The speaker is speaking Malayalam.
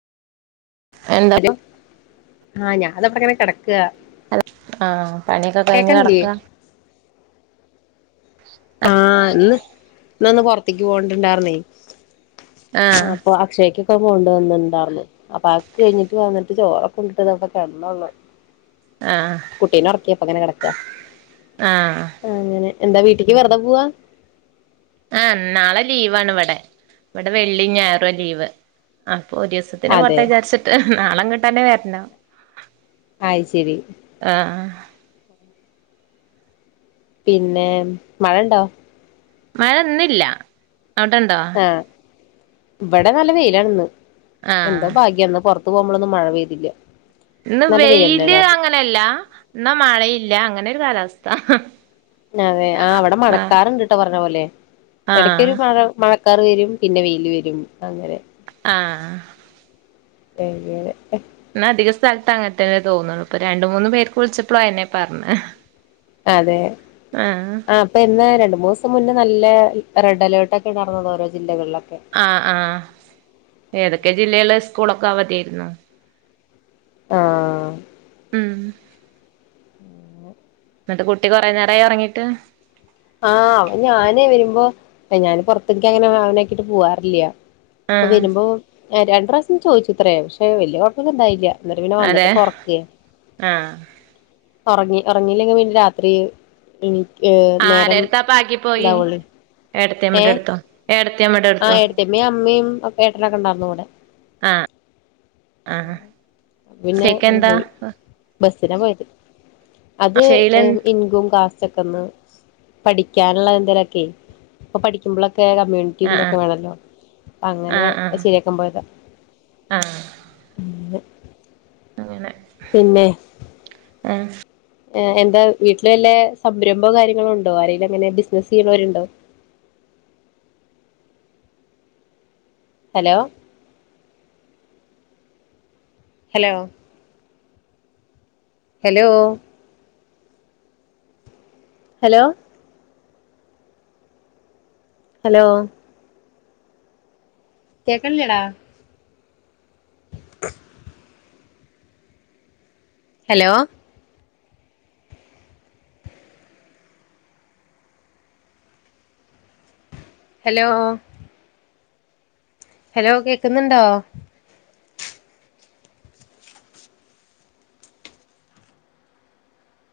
എന്താ ആ ഞാൻ അപ്പങ്ങനെ കെട ആ ആ പണിയൊക്കെ കഴിഞ്ഞ് കേക്കണില്ലേ കെടക്കുവാ ആ ഇന്ന് ഇന്നൊന്ന് പുറത്തേക്ക് പോകണ്ടി ഉണ്ടായിരുന്നേ ആ ആഹ് അപ്പൊ അക്ഷയക്ക് ഇപ്പോ കൊണ്ട് പോന്നൊണ്ടാർന്നു അപ്പൊ അതൊക്കെ കഴിഞ്ഞിട്ട് വന്നിട്ട് ചോറൊക്കെ ഉണ്ടിട്ട് ഇതാ ഇവിടെ കിടന്നതേയുള്ളു ആഹ് കുട്ടീനെ ഉറക്കിയപ്പോ ഇങ്ങനെ കിടക്കുവാ ആഹ് ആ അങ്ങനെ എന്താ വീ ട്ടിക്ക് വെറുതേ പോവാ ആ നാളെ ലീവാണ് ഇവിടെ ഇവിടെ വെള്ളി ഞായറുവാ ലീവ് ആ ഒരു ദിവസത്തിന് അതെ വട്ടം വിചാരിച്ചിട്ട് നാളെ ങ്ങട്ടന്നെ വര്ണം ആയ് ശരി പിന്നെ മഴ ണ്ടോ മഴൊന്നില്ല അവിടെണ്ടോ ആഹ് ഇവിടെ നല്ല വെയിലാണ് ഇന്ന് എന്തോ ആഹ് ഭാഗ്യം ഇന്ന് പൊർ ത് പോവുമ്പളൊന്നും മഴ പെയ്തില്ല ഇന്ന് നല്ല വെയില് തന്നെയല്ലായിരുന്നു അങ്ങനെയല്ല എന്ന മഴയില്ല അങ്ങനെ കാലാവസ്ഥ ഹ ഹ നതെ ആ ഇവിടെ മഴക്കാറ്ണ്ട്ട്ടോ പർഞ്ഞ പോലെ എടക്കൊരു ആഹ് മഴ മഴ ക്കാർ വരും പിന്നെ വെയിൽ വരും അങ്ങനെ ആഹ് അങ്ങനെ എന്ന അധിക സ്ഥലത്ത് അങ്ങനത്തന്നെ തോന്നണ് ഇപ്പൊ രണ്ട് മൂന്നു പേർക്ക് വിളിച്ചപ്പളും അയന്നെ പർഞ്ഞ അതെ ആ അപ്പഇന്ന് രണ്ട് മൂസം മുന്നേ നല്ല ല്ല റെഡ് അലേർട്ട് ഒക്കെ നടന്നത് ഓരോ ജില്ലകളിലും ആഹ് ആഹ് ഏതൊക്കെ ജില്ല ള് സ്കൂളൊക്കെ അവധിയേര്ന്നു ആഹ് ഉം എന്നിട്ട് കുട്ടി കുറെ നേരായി ഉറങ്ങിട്ട് ആഹ് അവ ഞാന് വരുമ്പോ ഞാന് പൊറത്ത്ക്ക് അങ്ങനെ അവനാക്കിട്ട് പോവാറില്യ ഇപ്പ ആഹ് വരുമ്പോ രണ്ട് റാ ചോദിച്ചൂ ഇത്രേ പക്ഷേ വലിയ കുഴപ്പം ഒന്നുണ്ടായില്ല എന്നിട്ട് പിന്നെ വന്നിട്ട് അതെ ഇപ്പൊ ഓർക്കെ ആഹ് ഒറങ്ങി ഒറങ്ങീല്ലെങ്കി പിന്നെ രാത്രി ഏ നേ ആരെടുത്താപ്പ ആക്കി പോയി ഉണ്ടാവൊള്ളേ ഏ ഏടത്തിയമ്മടെ അടുത്തോ ഏടത്തിയമ്മടെ ആ അടുത്തോ എടത്തിയമ്മയും അമ്മയും ഒക്കെ ഏട്ടനൊക്കെണ്ടാകും ഇവ്ടെ ആഹ് ആഹ് പിന്നെ അണ് ഷെയ്ക്കെന്താ പോയി ബസിനാ പോയത് അത് ഷെയ്ലൻ ഇൻകം കാ സൊക്കന്ന് പഠിക്കാനുള്ള എന്തേലൊക്കെ ഇപ്പൊ പഠിക്കുമ്പള ഒക്കെ ആഹ് കമ്മ്യൂണിറ്റിന്തൊക്കെ വേണംല്ലോ അങ്ങനെ അഅ്ശരിയാക്കാൻ പോയതാ ആ [unintelligible] ങ്ങനെ പിന്നെ ആ എന്താ വീട്ടില് വല്ല സംരംഭോ കാര്യങ്ങളോ ഉണ്ടോ ആരെലും അങ്ങനെ ബിസ്നസ്സ് ചെയ്യുണോരുണ്ടോ hello hello hello hello hello കേക്കണില്ലേടാ ഹലോ ഹലോ ഹലോ കേക്കുന്നുണ്ടോ